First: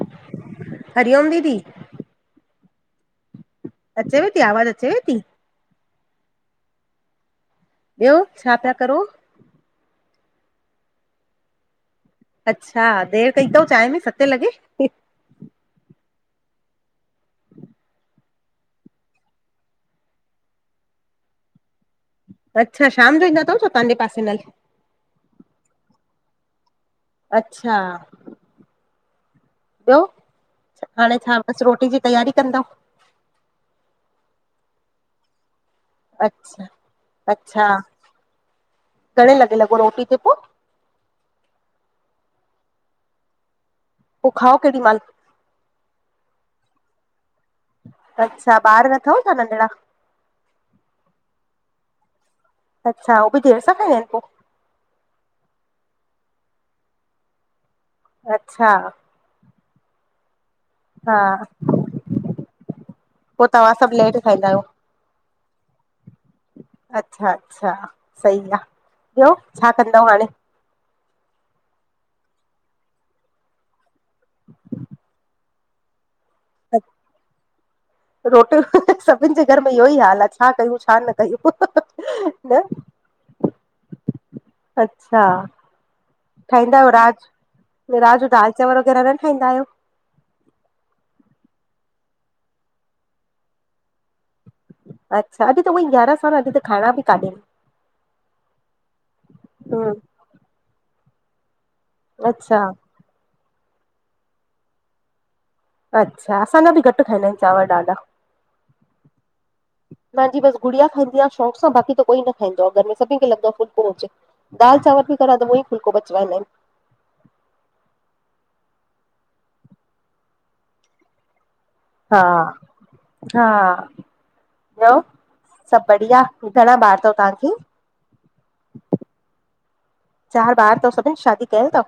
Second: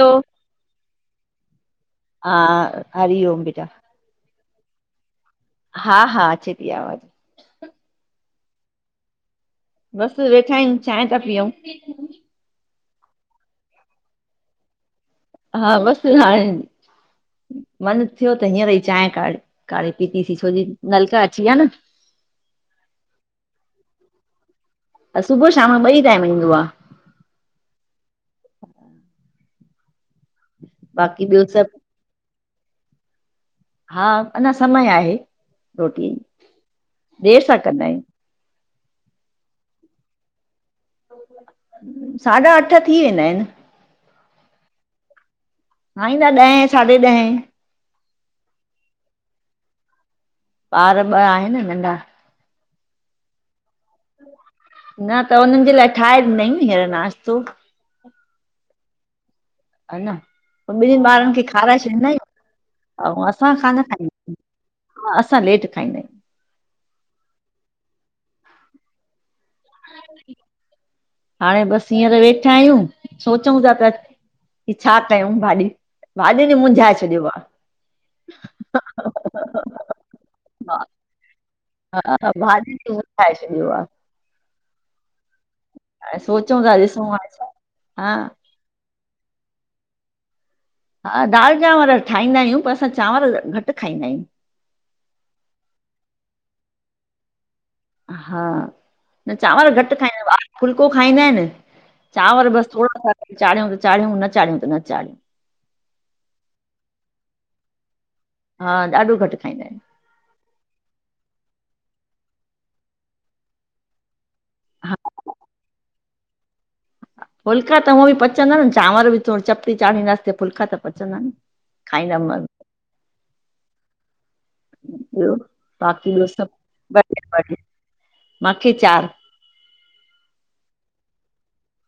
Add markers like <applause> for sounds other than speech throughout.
हा हरिओम दीदी। हा। हरी ओम ॿेटा। अचे वई थी आवाज़ अचे वई थी। हा, हा, अचे थी आवाज़ु। ॿियो छा पिया करो? बसि वेठा आहिनि चांहि ता पियऊ। अच्छा देरि कई तवं चांहि में सते लॻे। हा बसि हाणे। मन थियो त हींअर ई चांहि का काढ़े पीतीसीं छोजी नलका अची विया न। अच्छा। शाम जो ईंदा तव छा तव्हांजे पासे नल। सुबुह शाम जो ॿई टाइम ईंदो आ। अच्छा। ॿियो। हाणे बाक़ी छा ॿियो बसि सभु रोटी जी तयारी कंदा। हा। अञा समय आहे, रोटी, अच्छा देरि सां अच्छा कंदा आहियूं। घणे लॻे लॻो रोटी ते पोइ? साढा अठ थी वेंदा आहिनि। पो खाओ कहिड़ी माल? खां ईंदा ॾहें साढे ॾहें। अच्छा ॿार न तव था नंढिड़ा? ॿार ॿ आहिनि न नंढा। अच्छा। उहो बि देर सां खाईंन आहिनि पोइ? न त हुननि जे लाइ ठाहे ॾिनई न हींअर नाश्तो। अच्छा। अ न पोइ ॿिननि हा ॿारनि खे खाराए छॾींदाय ऐं पोइ असां तव्हां खान सभु लेट खाईं खाईंदा आहियो हा, असां लेट खाईंदा आहियूं। अच्छा। अच्छा सही आहे ॿियो छा कंदव हाणे? हाणे बसि हींअर वेठा आहियूं सोचूं था पयां। ही छा कयूं भाॼी, भातियुन मुंझाए छॾियो आ। रोटियूं सभिनि जे घर में इहो ई हाल आहे छा कयूं छा न। <unintelligible> हा, हा। भाॼी न ठाहे छॾियो आ। अच्छा। हाणे सोचूं था ठाहींदा आहियो ॾिसूं रात हाणे छा हा रात जो दालि चांवर वग़ैरह न ठाहींदा आहियो। हा दालि चांवर ठाहींदा आहियूं पर असां चांवर घटि खाईंदा आहियूं। अच्छा। अॼी त ऊहोई ग्यारस आ अॼी त खाइणा बि काननि। हा। न चांवर घटि आहिनि खाईंदा ॿ फुलको खाईंदा आहिनि। चांवर अच्छा बसि थोरो अस चाढ़ियूं त चाढ़ियूं न चाढ़ियूं त न चाढ़ियूं। अच्छा असांजा बि घटि खाईंदा आहिनि चांवर ॾाढा। हा ॾाढो घटि खाईंदा आहिनि मुहिंजी बस गुड़िया खाईी शौक़ु सां बाक़ी त कोई न खाईंदो आ घर में सभी खे लॻंदो आ फुल्को हुजे। दाल हा चावर बि करा त ऊह ई फुलको पचराईदा आहिन। फुलका त हूअं बि पचंदा न चांवर बि थोरो चपीटी चाढ़ींदासीं फुलका त पचंदा न। खाईंदा हा- हा ॿियो सभु बाक़ी बढ़िया, ॿियो घणा ॿार थव तव्हांखे? माखें चार। चार ॿार तव, सभिनि शादी कयल तव?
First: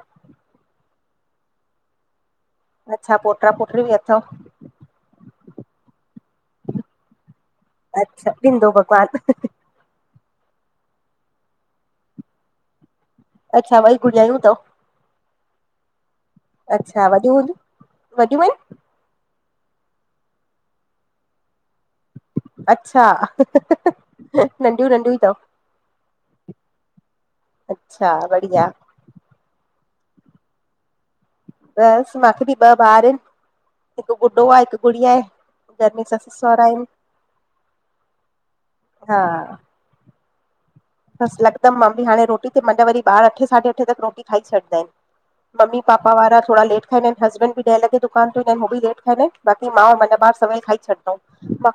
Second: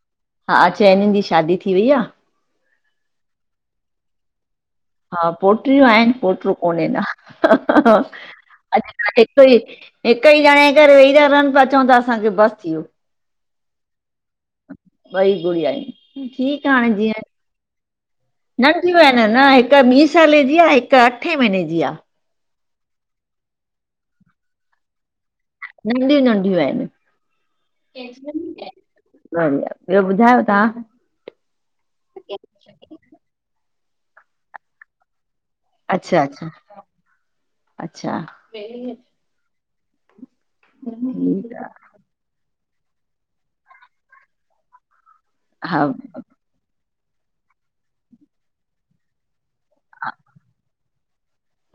हा चइनिनि जी शादी थी वई आ अच्छा, पोट्रा- पोट्री बि अथव? हा पोट्रियूं आहिनि, पोट्रो कोन्हे अंञां, अच्छा ॾींदो अॼुकल्ह भॻवान हिकु ई हिक ई ॼणें करे वेही ता रहनि पिया, चवन ता असांखे बसि थी वियो। अच्छा ॿई गुॾियाऊं ॿई गुड़ियायुं, ठीकु आ हाणे अच्छा जीअं, वॾियूं हूंदियूं वॾियूं आहिनि न नंढियुं आहिन न हिक ॿी सालें जी आ, हिक अठे महीने जी आ। अच्छा, नंढियूं- नंढियूं ई त तव नंढियूं -नंढियूं आहिनि। अच्छा बढ़िया बढ़िया, ॿियो ॿुधायो तव्हां बसि, माखे बि ॿ ॿार हिनि, हिकु ॻुॾो आ हिकु गुड़िया आहे। घर में अच्छा ससु अच्छा -सहुरा आहिनि, अच्छा हा बसि ठीकु आहे लॻदमि मां बी हाणे रोटी ते, मांजा वरी ॿार अठे साढे अठे तक रोटी खाई छॾदा हिनि। हा मम्मी पापा वारा थोड़ा लेट खाईंदा हिन, हसबैंड बि ॾहें लॻे दुकान तों ईदां हिनि हू बि लेट खाईदां हिनि। बाक़ी मां अंउं मांजा ॿार सवेल खाई छॾंदाऊं,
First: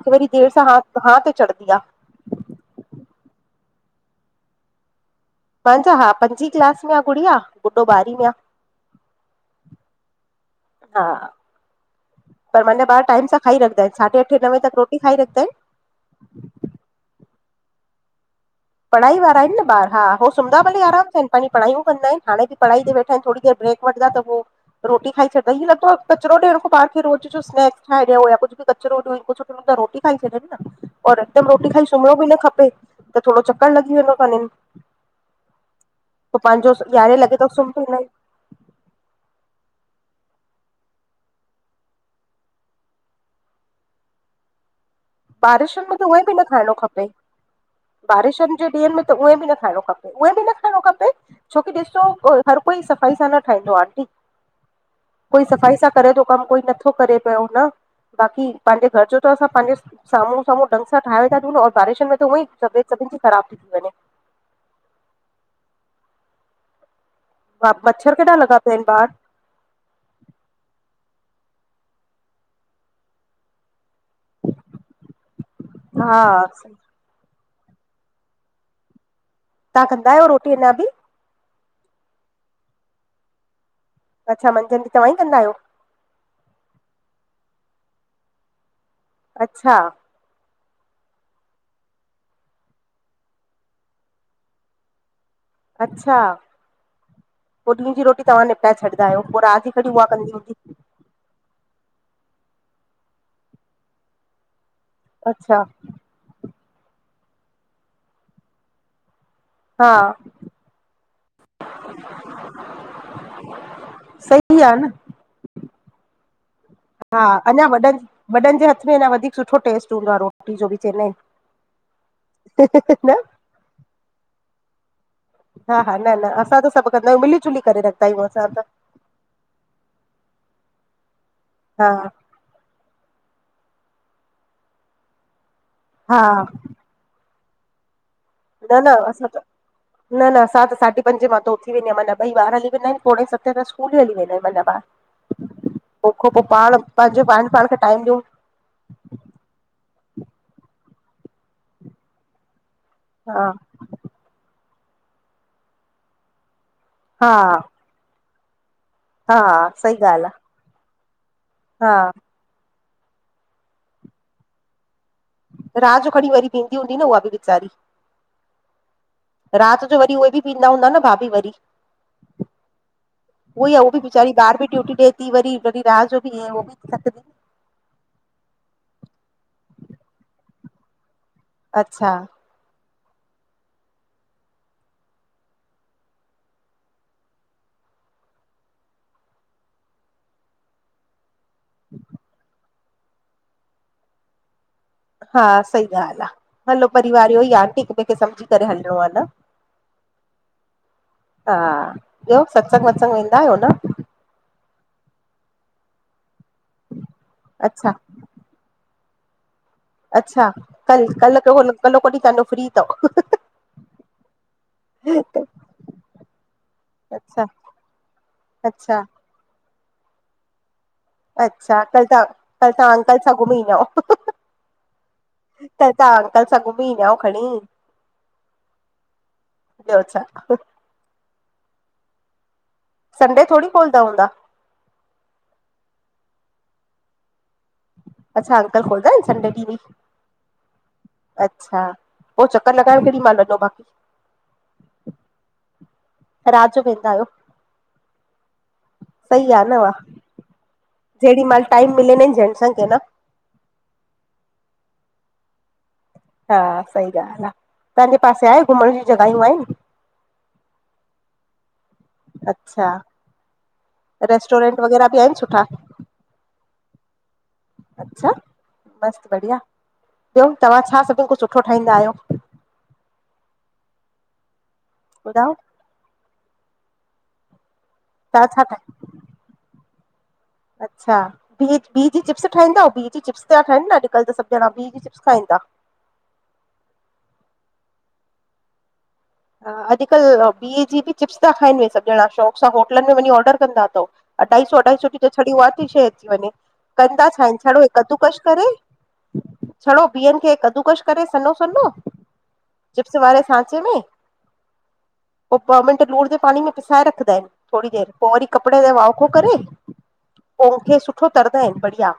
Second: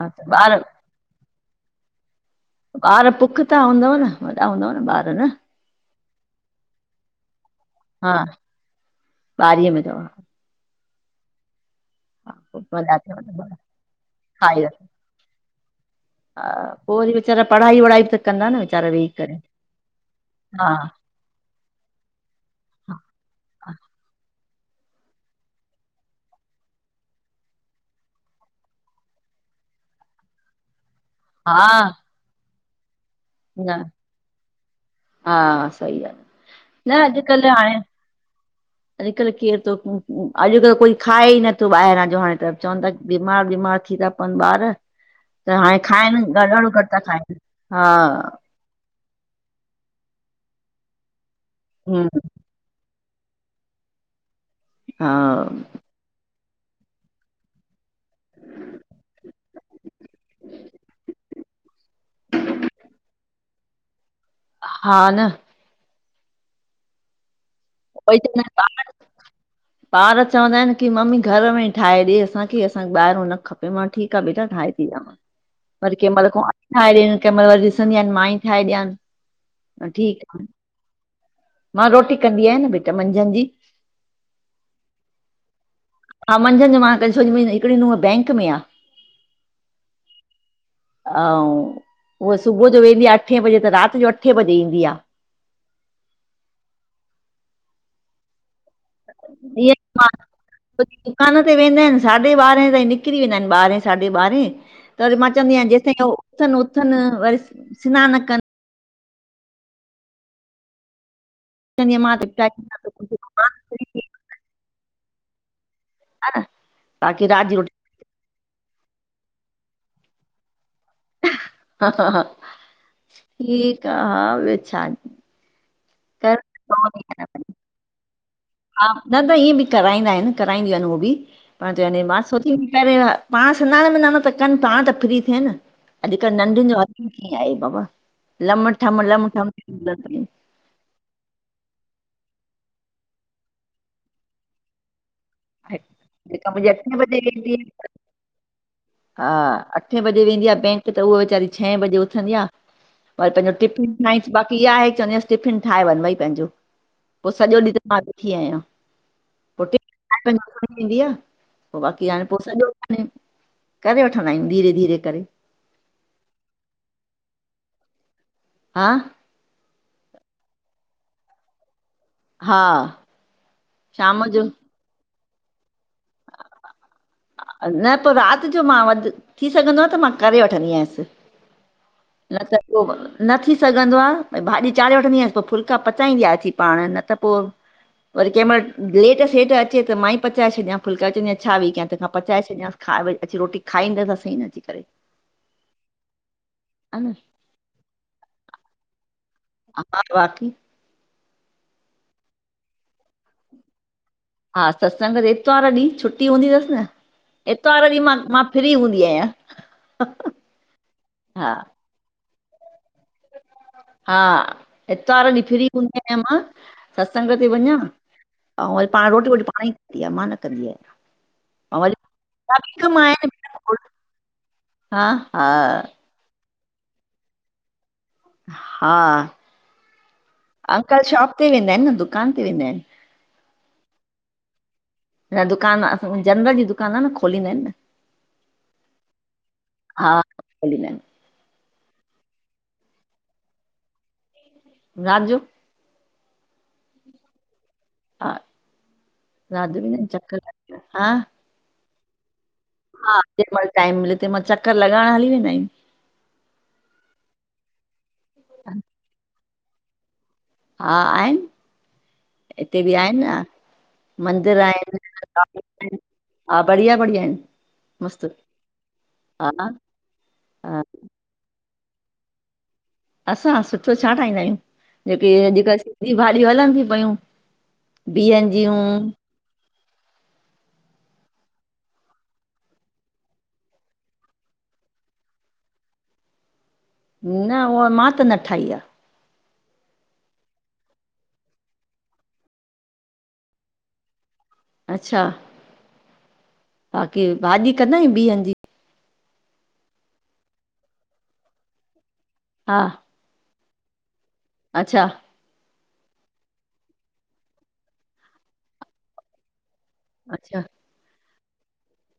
हा, वरी देरि ॿार सां हा हां ते चढ़ंदी आ। ॿार पुख्ता त हूंदव न, वॾा हूंदव न ॿार न मांजा हा पंजी क्लास में आ गुड़िया, ॻुॾो ॿारहीं हा में आ। ॿारीअ में अथव हा, पर मांजा वॾा ॿार थियव टाइम सां त खाई रखंदा हिनि साढे अठे नवे खाई तक वठो रोटी खाई रखदा हिनि। हा, पो वरी विचारा पढ़ाई वढाई बि त कंदा न वीचारा वेही पढ़ाई करे वारा हिनि न ॿार, हा हो सुमदा हा भली आराम सां इनि पांजी पढ़ायूं कंदा हिनि, हाणे बि पढ़ाई ते वेठा हिनि, थोड़ी देरि ब्रेक वठंदा त पो रोटी खाई छॾंदा, हीअं लॻदो आ कचरो ॾियण खां ॿार खे रोज़ जो स्नेक्स ठाहे ॾियंउं या कुछु बि कचरो ॾियुं, हिनखुं सुठो त रोटी खाई छॾंन न, और हिकदमि रोटी हा खाई सुम्हिणो बि न खपे थोड़ो न चक्कर लॻी वेंदो तनि इनि हा सही आहे पो पांजो न यारहें लॻे अॼुकल्ह तउं हाणे सुम्ह पईंदा हिन। अॼुकल्ह केरु तो, अॼुकल्ह कोई खाए ई नथो ॿाहिरां जो हाणे त, चवनि ता बीमार -बीमार थी ता पवनि ॿार, त हाणे बारिशुनि में उहे खाइनि ॾाढाणो घटि था खाइनि, हा शन जे ॾीहन में त उहें बि न खाइणो खपे, उहे बि न खाइंणो खपे, छोकी ॾिसो हम्म हर कोई सफ़ाई सां न ठाहींदो आ आंटी, हा कोई सफ़ाई सां करे थो कम कोई नथो करे पियो न, बाक़ी पांजे घर जो त असां पांजे स साम्हूं -साम्हूं ढंग सां ठाहे व ता ॾियूंन, और बारिशनि त उहेंई तबियत सभिनि जी ख़राब थी वंञें। हा न हा, मच्छर ॿई केॾा ॼंणां लॻा पिया आहिनि ॿार <unintelligible> ॿार चवंदा हिनि की मम्मी घर में ई ठाहे ॾे असांखे, असांखे ॿाहिरो न ख -खपे, मां ठीकु आ बेटा ठाहे ती ॾियांव। <inaudible> वरी कंहिं महिल कुवांर ठाहे ॾियेन, वरी कंहिं महिल वरी ॾिसंदी आयान मां ई ठाहे ॾियांनि। तव्हां हा कंदा ठीक आहियो आ, रोटी अञा बि मां रोटी कंदी आहियां न बेटा मंझंदि जी अच्छा, मंझंद जी तव्हां ई कंदा आहियो? हा मंझंदि जो मां कंदी, छोकी मुंजी हिकिड़ी नूंहं बैंक में आ अच्छा। अऊं, उहा सुबुह जो वेंदी आह, अठे बजे त राति जो अठे बजे ईंदी आह। अच्छा। पोइ ॾींं जी रोटी तव्हां निपटाए छॾदा आहियो। पोइ राति कॾी उहा कंदी हूंदी? कान ते वेंदा आहिनि, साढे ॿारह ताईं निकिरी वेंदा आहिनि ॿारहें साढी ॿारहें, त वरी मां चवंदी अच्छा आयां जेसीं उथनि- उथनि, वरी सिनान कनि हा चवंदी आहियां मां त स <unintelligible> इ आहे न <unintelligible> अ <unintelligible> हा अञां वॾनि, वॾनि जे हथ में अञा वधीक सुठो टेस्ट हूंदो रो जो बि चेइनान ना <unintelligible> ठीकु आह, हा ॿियो छा। हा- हा, न- न, असां त सभु कंदा आहियूं कर। मिली- जुली करे रखदा आहियूं असां त। हा, न त इअं बि कराईंदा आहिनि, कराईंदियूं आहिनि हो बि, पाण हा चयोे मां सोचींदी पाण सिनान- विनान त कनि, पाण त फ्री थियन। हा अॼुकल्ह नंढियुनि जो हथ कींअ आई बाबा, लम ठम ल थ म <unintelligible> परसाद सा <unintelligible> पंजे मां त उथी वेंदी आयां मां जा ॿई ॿार हली वेंदा आहिनि। पोणे सतें त स्कूल ई हली वेंदा आहिनि मांजा ॿार। तैंखो पोइ जेका मुंहिंजी पाण, अठे बजे पंहिंजो पाण, वेंदी आहे, पाण खे टाइम ॾियूं। हा अठे बजे वेंदी आह बैंक, त उहा वेचारी छहें बजे उथंदी आह। पर हा पंहिंजो टिफ़िन ठाहंसि, बाक़ी इहा आहे चवंदी आयांसि, टिफ़िन ठाहे वञ भई पंहिंजो, पो हा सॼो ॾींहुं मां ॾुखी आहियां। हा सही ॻाल् पी पेंदी आहे पोइ बाक़ी हाण पोइ सॼो कमु, करे वठंदा आहियूं धीरे- धीरे करे। रात जो खणी वरी वींदी हूंदी न उहा बि वीचारी। हा? राति जो वरी उहे बि पींदा हूंदा न भाभी वरी। हा उहो ई आह उहा बि शाम बेचारी जो ॿाहर बि ड्यूटी ॾे। वरी- वरी रात जो बि उ बि <unintelligible> न पोइ राति जो मां वध थी सघंदो आह त मां करे वठंदी आयांसि। अच्छा। थ <inaudible> न थी सघंदो आह भई भाॼी चाढ़े वठंदी आयांसि पोइ फुलका पचाईंदी आहे, अची पाण, न त पोइ वरी कंहिं महिल लेट-सेट अचे, त मां ई पचाए छॾियां। फुल्का चईंदी अहियां छा वेई कयां, तंहिंखां‌ पाए छॾियां। खा वेई अची रोटी खाईंदि सही न अची करे। हा सही ॻाल्हि आह, हलो हा न परिवार इहो ई आ आंटी, हिक-ॿिए खे सम्झी करे हलणो आह न। हा बाक़ी <unintelligible> हा ॿियो, सत्संग-वत्संग वेंदा आहियो न। हा सत्संग त ईतवार ॾींहुं, छुटी हूंदी अथसि न, एतवार अच्छा ॾींहुं मां, मां फ्री हूंदी आहियां। अच्छा, कल, कल्ह, हा कल्होको ॾींहुंँ तव्हांजो फ्री अथव हा, एतवार ॾींहुं फ्री हूंदी आहियां मां, सत्संग अच्छा ते वञां। अऊं वरी अच्छा पाण रोटी- वोटी पाण ई कंदी आह मां न कंदी आहियां। ऐं अच्छा वरी कल्ह तहां, मुंहिंजा कल्ह बि तहां कम अंकल आहिनि सां घुमी ईंदो। हा हा त अंकल सां घुमी ईदांअ खणी। हाअ ॿियो छा अंकल शॉप ते वेंदा आयन न दुकान ते वेंदा आयन। संडे थोड़ी घोलदा हूंदा। अ दुकान जनरल ॼी दुकान आ न खोलींदा आयन न। अच्छा अंकल खोलदा आयन संडे ॾी ॿि। हा खोलींदा अच्छा पो चक्कर लॻाइण केॾी मल वॼो इ बाक़ी। रात ॼो। रात ॼो वेंदा आयो। हा आहे रात ॿि वाह, न चक्कर हा। जेॾी महिल टाइम मिले नं जैंटसन खे। न हा जेमल टाइम मिले तेंमल चक्कर लॻाइण हली वेंदा आयूं। हा सई ॻाल आ तांॼे पासे आये घुमण ॼी जॻयूं आयन। हा आयन हिते अच्छा ॿि आयन न। मंदिर रेस्टोरेंट आयन वग़ैरह बि आहिनि सुठा हा बढ़िया-बढ़िया आयन मस्त। बस बढ़िया ॿयो तां छा सॿिन कुछ सुठो ठाईदा आयो। असां सुठो छा ठाघदा आयूं जेके ॿुधायो अॼुकल सिंधी भाॼियूं हलन ती पयूं। छा बिहन छा ॼीयु। ठाहे अच्छा बी बी ॼी चिप्स ठाईंदा बी ॼी चिप्स ता ठाहन न अॼकल त सभणा बी। चिप्स खाईंदा। न उयो मां त न ठाई आ। ह अॼकल बिह ॼी ॿि चिप्स ता खाइन उहे सॿ ॼणा शौक़ सां होटलन में वञी ऑर्डर कंदा तव। अढाई सौ अढाई सौ ॼी अच्छा त छड़ी उ थी शइ अची वञे बाक़ी कंदा छा भाॼी छड़ो कंदा आहियूं कदू कश बिहनि जी करे। छड़ो बिहन खे कद्दूकस करे सनो सनो। हा चिप्स वारे सांचे में। अच्छा पो ॿ मिंट लूण जे पाणी में पिसाए रखंदा आयन थोरी देर पो वरी कपड़े ते वाखो करे। अच्छा पो उनखे सुठो तरंदा आयन बढ़िया।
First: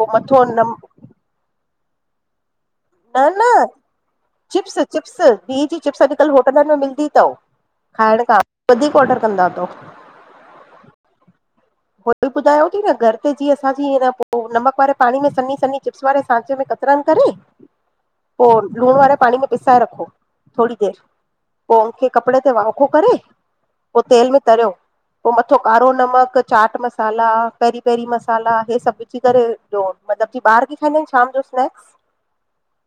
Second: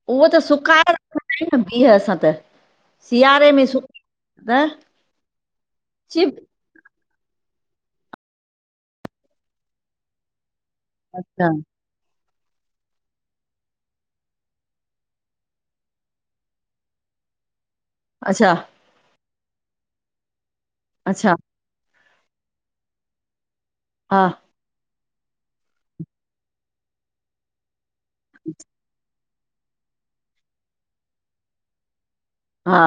पोइ उहो त मथो न सुकाए आ <inaudible> न बीह असां त। न-न सियारे में सु त चिप्स-चिप्स बी ॼी चिप्स अॼकल चिप होटलन में मिलंदी। तव खाइण खां वधीक ऑर्डर कंदा तव। अच्छा हो ॿि ॿुधायो थी न घर ते जीअं असांजी पो नमक वारे पाणी में सनी-सनी। चिप्स वारे सांचे में कतरन करे। पो अच्छा लूणु वारे पाणी में पिसाए रखो थोड़ी देर। अच्छा पो उनखे कपिड़े ते वाखो करे पो हा तेल में तरयो। पो मथो कारो नमक, चाट मसाला, पेरी-पेरी मसाला हे सॿ। अची करे जयो मतलबु ॼी ॿार खाईंदा आयन शाम ॼो स्नैक्स। हा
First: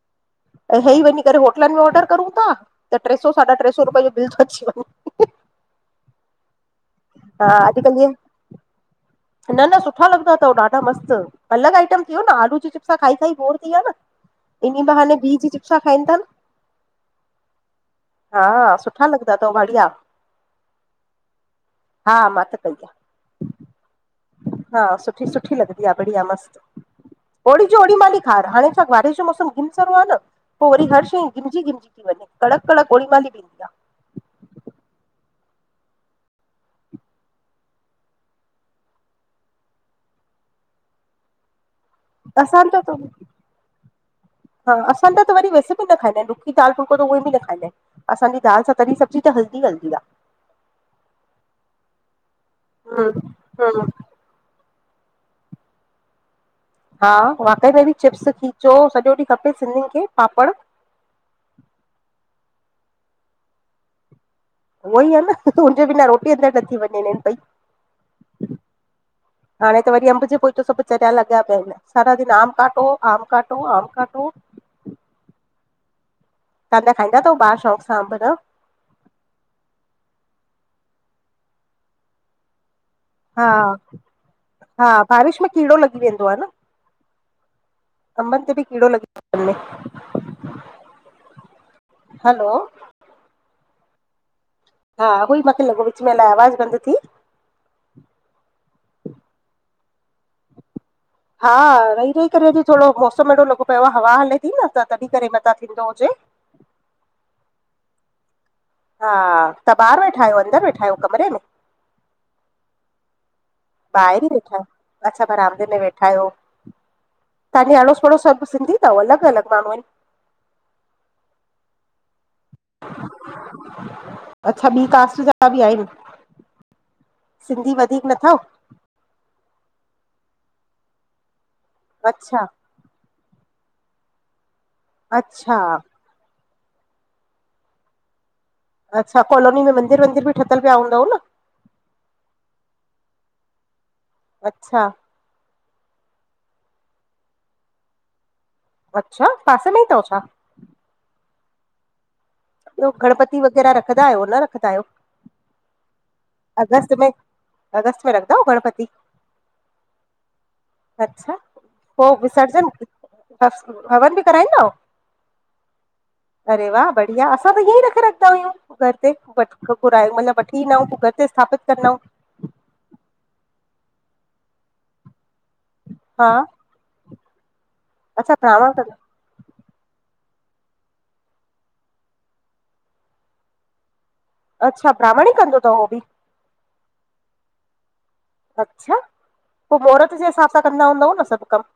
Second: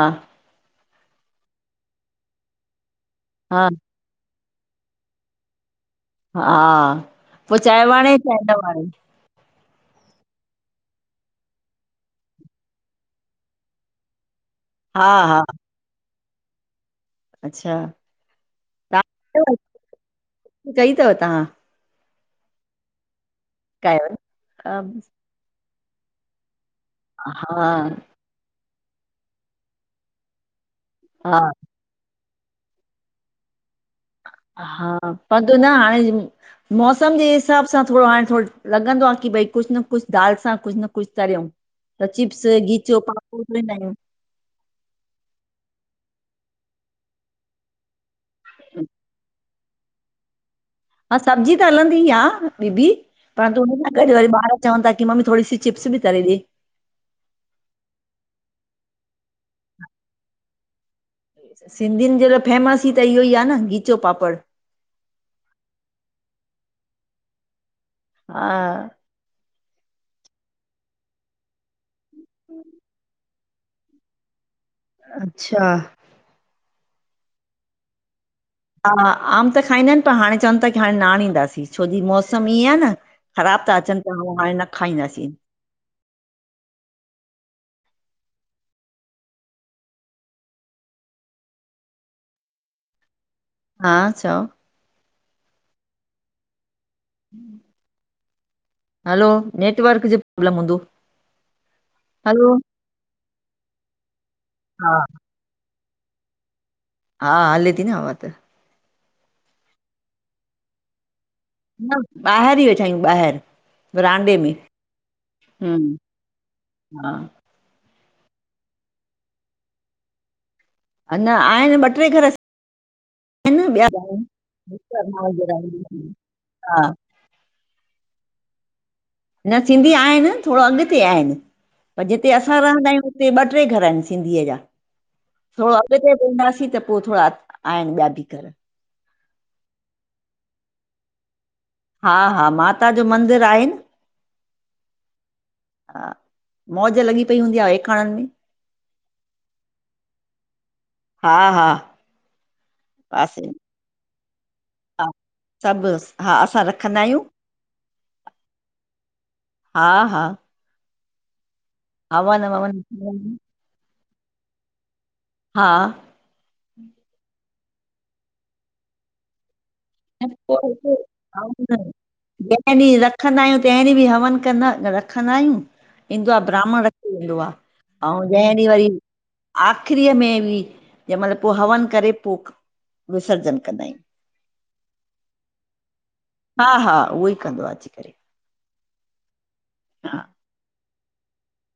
हे वञी करे होटलन में ऑडर करूं ता त टे सौ, साढा हा टे सौ रुपये ॼो बिल थो अची वञे। <inaudible> हा पो हा चांये अॼुकल्ह इहे वणे चांये न वणे। न न सुठा लॻंदा अथव ॾाढा न-न सुठा लॻदां तव ॾाॾा मस्त अलॻ आइटम थी वयो न आलू ॼी चिप्स सां खाई-खाई बोर थी वया न। इन हा बहाने बी हा ॼी चिप्सा खाइन था न। अच्छा हा सुठा लॻंदा अथव तव्हां बढ़िया। कई अथव तव्हां हा मां त कई बार, कयो हा सुठी-सुठी लॻंद बढ़िया-बढ़िया मस्त हा ओड़ी जो ओड़ी माली ॾिखार हाणे त बारिश जो मौसम घिमसारो आ न पोइ वरी हर शइ हा घिमजी- घिमजी थी वञे कड़क-कड़क ओड़ी माल बि ईंदी आ। हा पद त न हाणे मौसम जे हिसाब सां थोरो हाणे थोरो लॻंदो आ की भई कुझु न कुझु दाल सां कुझु न कुझु तरियउं। त आहे चिप्स असांजा गीचो त पापड़ न तरियउं। हा असां त वरी वेस बि न खाईंदा आहिन रुखी दाल, फुलिको त उहे बि न खाईंदा आहिन। असांजी दालि सां तली सब्जी त हलदी- हलदी आ। हा सब्जी त हलंदी आ दीदी। आहे हम्म पर तू उन हम्म सां गॾु वरी ॿार चवनि ता की मम्मी थोरी सी चिप्स बि तरे ॾे। हा वाकई में बि चिप्स खीचो सॼो ॾींहुं खपे सिंधियुनि खे पापड़ सिंधियुनि जे लाइ फेमस ई त इहो ई आ न ॻीचो पापड़। उहो ई आ न हुनजे बिना रोटी अंदरि न थी वञे पई। हा। हाणे त वरी अंब जे पोइ थो सभु चरिया लॻि पिया आहिन। सारा दिन आम काटो, आम काटो आम काटो। अच्छा। तां जा खाईंद अथव ॿाार शौंक़ सां अंब न? हा आम त खाईंदा आहिन पर हाणे चवनि था की हाणे नाणींदासीं, छोजी मौसम ईअं आ न। हा ख़राब था अचनि त ह हाणे न हा खाईंदासीं। बारिश में कीड़ो लॻी वेंदो आहे न। अंबनि ते बि कीड़ो लॻी ते वञे। हलो। हा चओ। हा उहो ई माखे लॻो विच में अलाए आवाज़ बंदि थी। हम हलो, नेटवर्क जो प्रॉब्लम हूंदो। हा रही रही करे हलो अॼु थोरो मौसम हेॾो लॻो पियो आहे हवा हले थी न त हा तॾीं करे मथां थींदो हुजे। हा हले थी न हवा त। हा तां ॿाहरि वेठा आहियो अंदरि वेठा आहियो कमरे में? न ॿाहिरि ई वेठा आहियूं ॿाहिरि। ॿाहिरि ई विरांडे में वेठा आहियो। अच्छा पर बरामदे में हम वेठा आहियो। हा तांखे अड़ोस पड़ोस सभ सिंधी थव अलॻि अलॻि माण्हू आहिन? अञा आहिनि ॿ टे घर आहिन ॿिया अच्छा ॿी कास्ट जा बि आहिनि घण‌ई। हा। सिंधी वधीक न थव? न सिंधी आहिन थो‌ड़ो अॻिते आहिनि पर जिते अच्छा असां रहंदा आहियूं उते ॿ टे घर आहिनि सिंधीअ जा। अच्छा। थोरो अॻिते वेंदासीं त पो थोड़ा आहिनि ॿिया बि घर। अच्छा कोलोनी मंदर वंदर बि ठतल पिया हूंदव न? हा हा माता जो मंदिर आहे न। अच्छा। हा मौज लॻी पई हूंदी आ ‌एकाणनि में। अच्छा, पासे में ई तव छा? हा हा ॿयो, गणपति पासे वग़ैरा रखदायो न रखदायो? सभ, हा असां में रखंदायूं। अगस्त में रखंदा आहियो गणपति हा हा अच्छा, पो हवन विसर्जन, ववन थींदा आहिनि। हवन बि कराईंदाओ? हा अरे वाह! बढ़िया, असां त ईएई रखे रखदायूं, घर ते घर घुराए, ऐं मतलब वठी पोइ ईंदाऊं, हिते पो घर ते हवन, स्थापित कंदाऊं। जंहिं ॾींह रखंदायूं, तंहिं ॾींह बि हवन कंदा रखंदायूं, हा ईंदो आ ब्राह्मण र रखी वेंदो आ, अएं अच्छा जंहिं ॾींह ब्राह्मण वरी कंदो आख़रीअ में बि जैं महल पो हवन करे, पो विसर्जन कंदायूं। अच्छा, ब्राह्मण ही कंदो तव, हो बि? हा हा, उहोई कंदो आ, अची करे। अच्छा, पो मौरत जे हिसाब सां कंदा हूंदव न सभ कम?